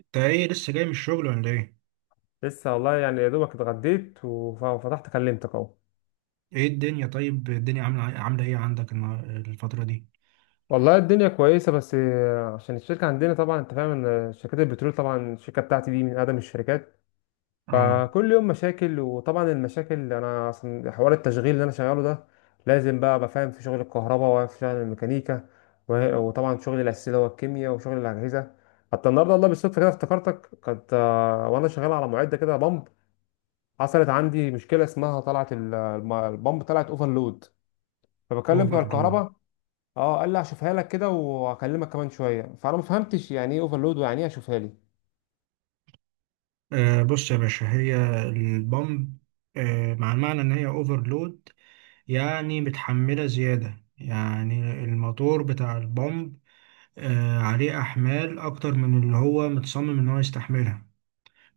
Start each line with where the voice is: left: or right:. right: انت ايه، لسه جاي من الشغل ولا ايه؟
left: لسه والله يعني يا دوبك اتغديت وفتحت كلمتك اهو.
right: ايه الدنيا؟ طيب، الدنيا عامله ايه عندك الفتره دي؟
left: والله الدنيا كويسة، بس عشان الشركة عندنا طبعا انت فاهم ان شركات البترول، طبعا الشركة بتاعتي دي من اقدم الشركات،
right: اه.
left: فكل يوم مشاكل. وطبعا المشاكل، انا اصلا حوار التشغيل اللي انا شغاله ده لازم بقى ابقى فاهم في شغل الكهرباء وفي شغل الميكانيكا، وطبعا شغل الاساسي اللي هو الكيمياء وشغل الاجهزة. حتى النهارده والله بالصدفة كده افتكرتك، كنت وانا شغال على معدة كده بمب، حصلت عندي مشكلة اسمها طلعت البمب طلعت اوفرلود. فبكلم بتوع
right: اوفرلود؟
left: الكهرباء. اه، قال لي هشوفها لك كده وهكلمك كمان شويه، فانا ما فهمتش يعني ايه اوفرلود ويعني ايه هشوفها لي.
right: آه، بص يا باشا، هي البامب آه مع المعنى ان هي اوفرلود، يعني متحمله زياده، يعني الموتور بتاع البامب عليه احمال اكتر من اللي هو متصمم ان هو يستحملها،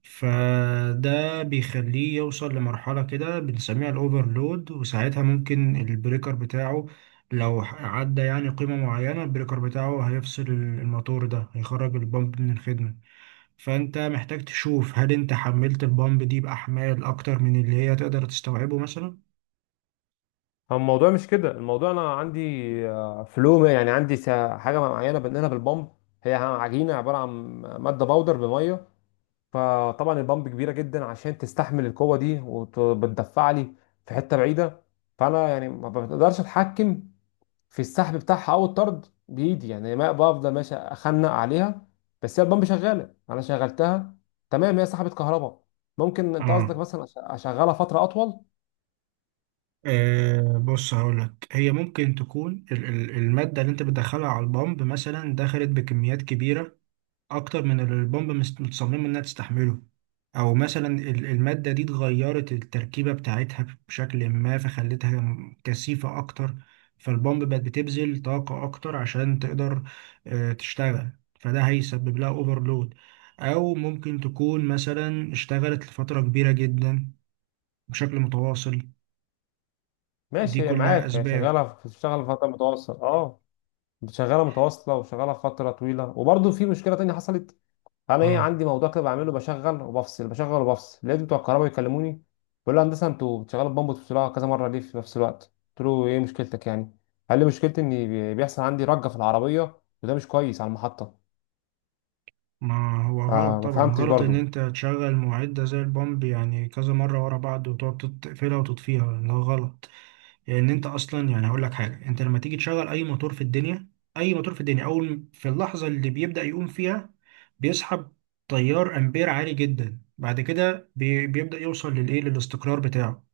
right: فده بيخليه يوصل لمرحلة كده بنسميها الأوفرلود، وساعتها ممكن البريكر بتاعه لو عدى يعني قيمة معينة، البريكر بتاعه هيفصل الموتور ده، هيخرج البامب من الخدمة. فأنت محتاج تشوف هل أنت حملت البامب دي بأحمال أكتر من اللي هي تقدر تستوعبه مثلا؟
left: هو الموضوع مش كده، الموضوع انا عندي فلو يعني عندي حاجه معينه بنقلها بالبامب، هي عجينه عباره عن ماده باودر بميه، فطبعا البامب كبيره جدا عشان تستحمل القوه دي وبتدفع لي في حته بعيده. فانا يعني ما بقدرش اتحكم في السحب بتاعها او الطرد بايدي، يعني ما بفضل ماشي اخنق عليها. بس هي البامب شغاله، انا شغلتها تمام، هي سحبت كهرباء. ممكن انت قصدك
right: آه.
left: مثلا اشغلها فتره اطول.
right: بص هقولك، هي ممكن تكون المادة اللي انت بتدخلها على البامب مثلا دخلت بكميات كبيرة اكتر من اللي البomb متصممه انها تستحمله. او مثلا الماده دي اتغيرت التركيبه بتاعتها بشكل ما فخلتها كثيفه اكتر، فالبومب بقت بتبذل طاقه اكتر عشان تقدر تشتغل، فده هيسبب لها اوفرلود. او ممكن تكون مثلا اشتغلت لفتره كبيره جدا بشكل متواصل. دي
left: ماشي، هي
right: كلها
left: معاك، هي
right: اسباب.
left: شغاله بتشتغل فتره متواصله، اه. شغاله متواصله وشغاله فتره طويله، وبرضه في مشكله تانية حصلت. انا ايه،
right: اه.
left: عندي موضوع كده بعمله، بشغل وبفصل بشغل وبفصل، لقيت بتوع الكهرباء بيكلموني. بيقول لي هندسه، انتوا بتشغلوا البامب وتفصلوها كذا مره ليه في نفس الوقت؟ قلت له ايه مشكلتك يعني؟ قال لي مشكلتي ان بيحصل عندي رجه في العربيه وده مش كويس على المحطه.
right: ما هو غلط،
left: فما
right: طبعا
left: فهمتش
right: غلط ان
left: برضو.
right: انت تشغل معدة زي البامب يعني كذا مرة ورا بعض، وتقعد تقفلها وتطفيها، ده غلط. لان انت اصلا، يعني هقول لك حاجة، انت لما تيجي تشغل اي موتور في الدنيا، اي موتور في الدنيا، اول في اللحظة اللي بيبدأ يقوم فيها بيسحب تيار امبير عالي جدا، بعد كده بيبدأ يوصل للايه، للاستقرار بتاعه.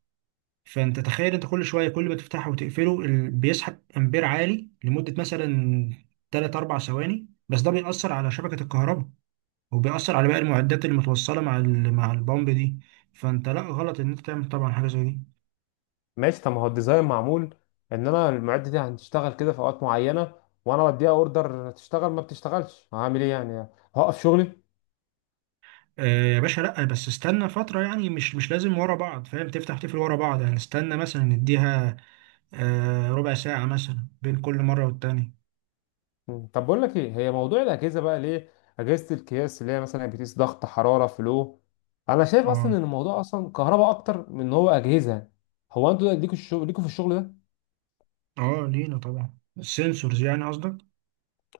right: فانت تخيل، انت كل شوية كل ما تفتحه وتقفله بيسحب امبير عالي لمدة مثلا 3 4 ثواني، بس ده بيأثر على شبكة الكهرباء، وبيأثر على باقي المعدات اللي متوصلة مع البامب دي. فانت لا، غلط ان انت تعمل طبعا حاجة زي دي.
left: ماشي، طب ما هو الديزاين معمول ان انا المعده دي هتشتغل كده في اوقات معينه، وانا بديها اوردر تشتغل ما بتشتغلش هعمل ايه يعني؟ هوقف شغلي؟
right: آه يا باشا، لا بس استنى فترة، يعني مش لازم ورا بعض، فاهم؟ تفتح تقفل ورا بعض، يعني استنى مثلا نديها آه ربع ساعة مثلا بين كل مرة والتانية.
left: مم. طب بقول لك ايه، هي موضوع الاجهزه بقى ليه، اجهزه القياس اللي هي مثلا بتقيس ضغط حراره، فلو انا شايف اصلا
right: اه.
left: ان الموضوع اصلا كهرباء اكتر من ان هو اجهزه، هو انتوا ليكوا الشغل، ليكوا في الشغل ده؟
right: اه، لينا طبعا، السنسورز يعني قصدك؟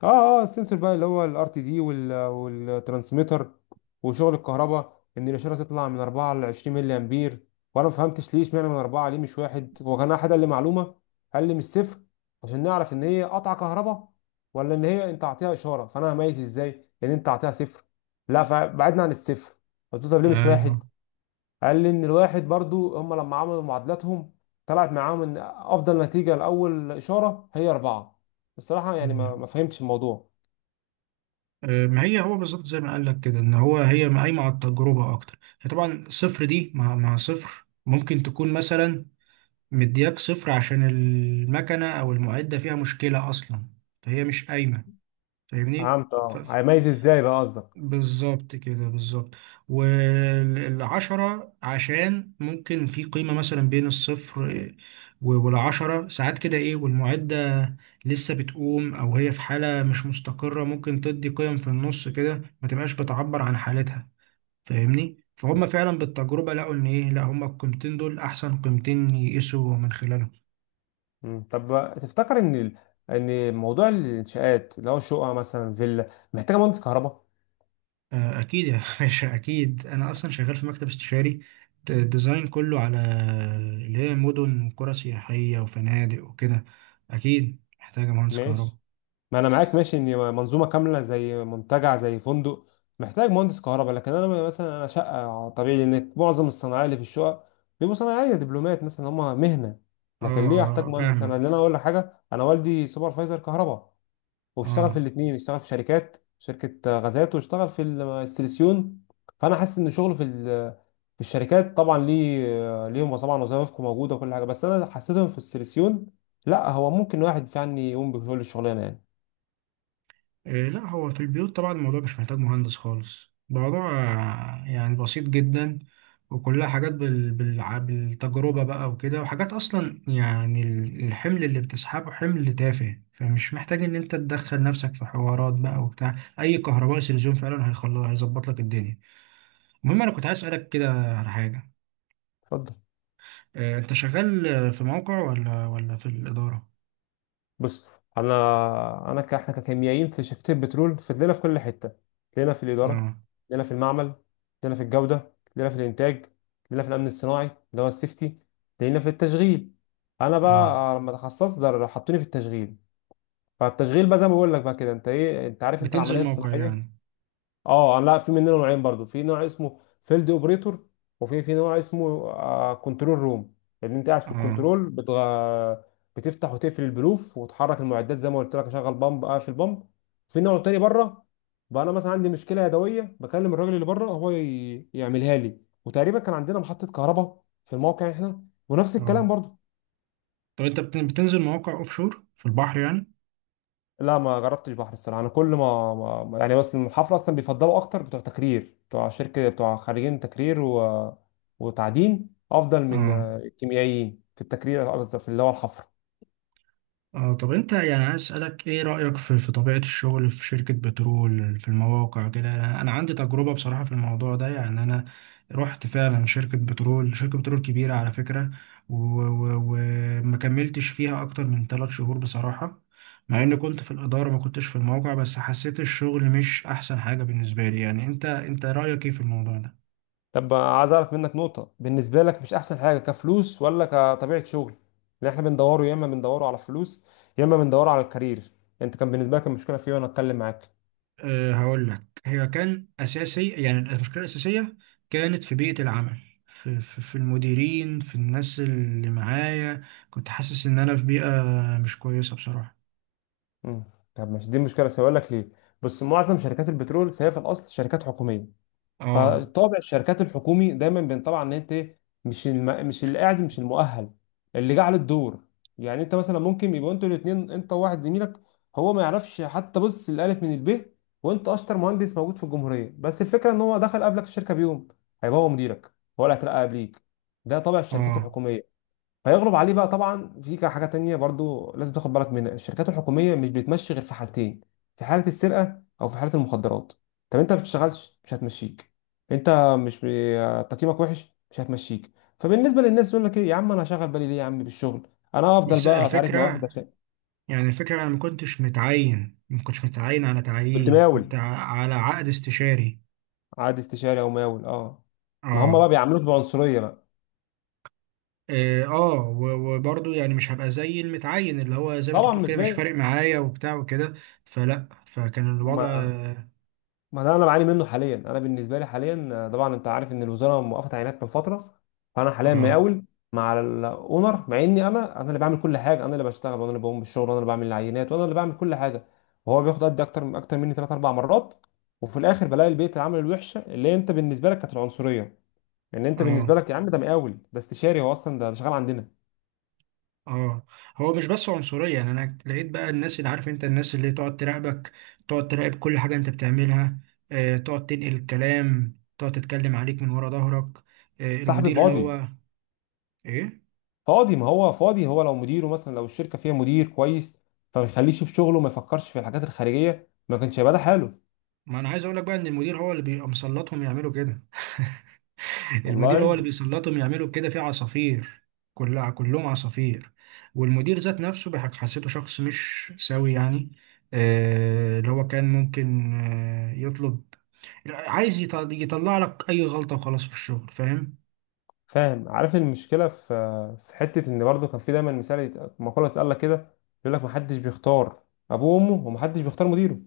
left: اه، اه، السنسور بقى اللي هو الـRTD والترانسميتر، وشغل الكهرباء ان الاشاره تطلع من 4 ل 20 ملي امبير. وانا ما فهمتش ليه اشمعنى من 4، ليه مش واحد؟ هو كان احد قال لي معلومه، قال لي من الصفر عشان نعرف ان هي قطع كهرباء ولا ان هي انت اعطيها اشاره، فانا هميز ازاي ان انت اعطيها صفر؟ لا، فبعدنا عن الصفر. قلت له طب ليه مش
right: ايوه.
left: واحد؟ قال لي ان الواحد برضو هم لما عملوا معادلاتهم طلعت معاهم ان افضل نتيجه لاول اشاره هي 4. الصراحه يعني ما
right: مم.
left: ما فهمتش الموضوع.
right: ما هي هو بالظبط زي ما قال لك كده، ان هو هي قايمه على التجربه اكتر. هي طبعا صفر دي مع صفر ممكن تكون مثلا مدياك صفر عشان المكنة أو المعدة فيها مشكلة أصلا، فهي مش قايمة. فاهمني؟
left: فهمت،
right: ف...
left: اه،
right: ف-
left: هيميز ازاي بقى قصدك.
right: بالظبط كده، بالظبط. والعشرة عشان ممكن في قيمة مثلا بين الصفر والعشرة، ساعات كده إيه، والمعدة لسه بتقوم أو هي في حالة مش مستقرة، ممكن تدي قيم في النص كده ما تبقاش بتعبر عن حالتها. فاهمني؟ فهم، فعلا بالتجربة لقوا إن إيه، لا، هم القيمتين دول أحسن قيمتين يقيسوا من خلالهم.
left: مم. طب تفتكر ان ان موضوع الانشاءات اللي هو شقه مثلا فيلا محتاجه مهندس كهرباء؟
right: آه، اكيد يا باشا، اكيد. انا اصلا شغال في مكتب استشاري، ديزاين كله على اللي هي مدن وقرى سياحيه وفنادق وكده، اكيد محتاجه مهندس كهرباء.
left: ماشي، ما انا معاك ماشي ان منظومه كامله زي منتجع زي فندق محتاج مهندس كهرباء، لكن انا مثلا انا شقه، طبيعي ان معظم الصناعيه اللي في الشقه بيبقوا صناعيه دبلومات مثلا، هم مهنه.
right: اه.
left: لكن ليه احتاج
right: اه،
left: مهندس؟ انا،
right: فاهمك.
left: ان انا اقول لك حاجه، انا والدي سوبرفايزر كهرباء، واشتغل في
right: اه.
left: الاثنين، اشتغل في شركات شركة غازات، واشتغل في السيليسيون. فانا حاسس ان شغله في في الشركات طبعا ليه، ليهم طبعا وظائفكم موجودة وكل حاجة، بس انا حسيتهم في السيليسيون، لا هو ممكن واحد فعلا يقوم بكل الشغلانة يعني.
right: إيه، لا هو في البيوت طبعا الموضوع مش محتاج مهندس خالص. الموضوع يعني بسيط جدا، وكلها حاجات بالتجربة بقى وكده، وحاجات أصلا يعني الحمل اللي بتسحبه حمل تافه، فمش محتاج إن أنت تدخل نفسك في حوارات بقى وبتاع. أي كهربائي سلزوم فعلا هيخلص، هيظبط لك الدنيا. المهم، أنا كنت عايز أسألك كده على حاجة.
left: اتفضل.
right: إيه أنت شغال في موقع ولا في الإدارة؟
left: بص، احنا ككيميائيين في شركه البترول فتلاقينا في كل حته، تلاقينا في الاداره،
right: اه.
left: تلاقينا في المعمل، تلاقينا في الجوده، تلاقينا في الانتاج، تلاقينا في الامن الصناعي اللي هو السيفتي، تلاقينا في التشغيل. انا
right: اه،
left: بقى لما تخصصت ده حطوني في التشغيل. فالتشغيل بقى زي ما بقول لك بقى كده، انت ايه، انت عارف انت العمليه
right: بتنزل موقع
left: الصناعيه.
right: يعني؟
left: اه، لا، في منه نوعين برضو، في نوع اسمه فيلد اوبريتور، وفي نوع اسمه كنترول روم، ان انت قاعد في
right: اه.
left: الكنترول بتفتح وتقفل البلوف وتحرك المعدات زي ما قلت لك، اشغل بامب، اقفل بامب. في نوع تاني بره، بقى انا مثلا عندي مشكله يدويه بكلم الراجل اللي بره، هو يعملها لي. وتقريبا كان عندنا محطه كهرباء في الموقع احنا ونفس الكلام
right: اه
left: برضو.
right: طب انت بتنزل مواقع اوفشور، في البحر يعني؟
left: لا، ما جربتش بحر الصراحه، انا كل ما, ما ما- يعني بس الحفله اصلا بيفضلوا اكتر بتوع تكرير بتوع شركه بتوع خريجين تكرير وتعدين، افضل من
right: اه.
left: الكيميائيين في التكرير، قصدي في اللي هو الحفر.
right: اه طب انت، يعني عايز اسالك ايه رايك في طبيعه الشغل في شركه بترول، في المواقع كده؟ انا عندي تجربه بصراحه في الموضوع ده. يعني انا رحت فعلا شركه بترول، شركه بترول كبيره على فكره، وما كملتش فيها اكتر من 3 شهور بصراحه. مع اني كنت في الاداره، ما كنتش في الموقع، بس حسيت الشغل مش احسن حاجه بالنسبه لي. يعني انت، انت رايك ايه في الموضوع ده؟
left: طب عايز اعرف منك نقطه، بالنسبه لك مش احسن حاجه كفلوس ولا كطبيعه شغل؟ اللي احنا بندوره، يا اما بندوره على الفلوس، يا اما بندوره على الكارير. انت كان بالنسبه لك المشكله في إيه وانا اتكلم معاك؟
right: أه هقول لك، هي كان أساسي، يعني المشكلة الأساسية كانت في بيئة العمل، في المديرين، في الناس اللي معايا، كنت حاسس إن أنا في بيئة مش كويسة بصراحة.
left: مم. طب مش دي مشكله، سؤالك ليه بس معظم شركات البترول، فهي في الاصل شركات حكوميه،
right: اه.
left: فطابع الشركات الحكومي دايما بينطبع ان انت مش اللي قاعد، مش المؤهل، اللي جه على الدور. يعني انت مثلا ممكن يبقوا انتوا الاثنين، انت وواحد زميلك، هو ما يعرفش حتى بص الالف من الب، وانت اشطر مهندس موجود في الجمهوريه، بس الفكره ان هو دخل قبلك الشركه بيوم، هيبقى هو مديرك ولا هترقى قبليك. ده طابع الشركات
right: اه
left: الحكوميه فيغلب عليه بقى. طبعا في حاجه تانية برضو لازم تاخد بالك منها، الشركات الحكوميه مش بتمشي غير في حالتين، في حاله السرقه او في حاله المخدرات. طب انت ما بتشتغلش مش هتمشيك، انت مش تقييمك وحش مش هتمشيك. فبالنسبه للناس يقول لك ايه يا عم، انا هشغل بالي ليه يا عم بالشغل، انا افضل
right: بس
left: بقى اتعارك مع
right: الفكرة،
left: واحد عشان.
right: يعني الفكرة، أنا ما كنتش متعين، ما كنتش متعين على
left: كنت
right: تعيين، كنت
left: مقاول.
right: على عقد استشاري.
left: عاد استشاري او مقاول، اه، ما هم
right: اه.
left: بقى بيعاملوك بعنصريه بقى،
right: اه وبرضه يعني مش هبقى زي المتعين اللي هو زي ما انت
left: طبعا
right: بتقول
left: مش
right: كده، مش
left: زي.
right: فارق معايا وبتاع وكده، فلا فكان الوضع.
left: ما ما ده انا بعاني منه حاليا، انا بالنسبه لي حاليا طبعا انت عارف ان الوزاره موقفه عينات من فتره، فانا حاليا
right: اه.
left: مقاول مع الاونر، مع اني انا اللي بعمل كل حاجه، انا اللي بشتغل، وانا اللي بقوم بالشغل، وانا اللي بعمل العينات، وانا اللي بعمل كل حاجه، وهو بياخد قد اكتر اكتر مني 3 4 مرات. وفي الاخر بلاقي البيئه العمل الوحشه اللي انت بالنسبه لك كانت العنصريه، ان انت بالنسبه
right: اه.
left: لك يا عم ده مقاول، ده استشاري، هو اصلا ده شغال عندنا.
right: اه هو مش بس عنصرية، يعني انا لقيت بقى الناس، اللي عارف انت، الناس اللي تقعد تراقبك، تقعد تراقب كل حاجة انت بتعملها، آه تقعد تنقل الكلام، تقعد تتكلم عليك من ورا ظهرك. آه
left: صاحبي
right: المدير اللي
left: فاضي
right: هو، ايه،
left: فاضي، ما هو فاضي، هو لو مديره مثلا، لو الشركه فيها مدير كويس فما يخليش في شغله، ما يفكرش في الحاجات الخارجيه، ما كانش هيبقى ده حاله.
right: ما انا عايز اقول لك بقى ان المدير هو اللي بيبقى مسلطهم يعملوا كده. المدير هو
left: والله.
right: اللي بيسلطهم يعملوا كده، في عصافير، كلها كلهم عصافير. والمدير ذات نفسه حسيته شخص مش سوي يعني. آه اللي هو كان ممكن آه يطلب، عايز يطلع لك اي غلطة وخلاص في الشغل، فاهم؟
left: فاهم. عارف المشكله في حته، ان برضه كان في دايما مثال، مقوله اتقال لك كده، يقول لك ما حدش بيختار ابوه وامه، وما حدش بيختار مديره،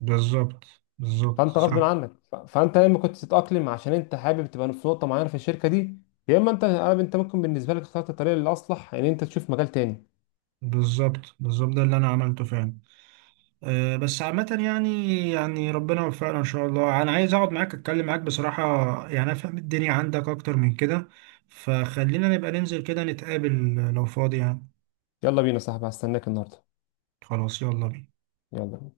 right: بالظبط، بالظبط
left: فانت غصب
right: صح.
left: عنك، فانت يا اما كنت تتاقلم عشان انت حابب تبقى في نقطه معينه في الشركه دي، يا اما انت ممكن بالنسبه لك اخترت الطريقه الاصلح ان انت تشوف مجال تاني.
right: بالظبط بالظبط، ده اللي انا عملته فعلا. أه بس عامة يعني، يعني ربنا يوفقنا ان شاء الله. انا عايز اقعد معاك، اتكلم معاك بصراحة، يعني افهم الدنيا عندك اكتر من كده. فخلينا نبقى ننزل كده، نتقابل لو فاضي يعني.
left: يلا بينا يا صاحبي، هستناك النهارده.
right: خلاص، يلا بينا.
left: يلا بينا.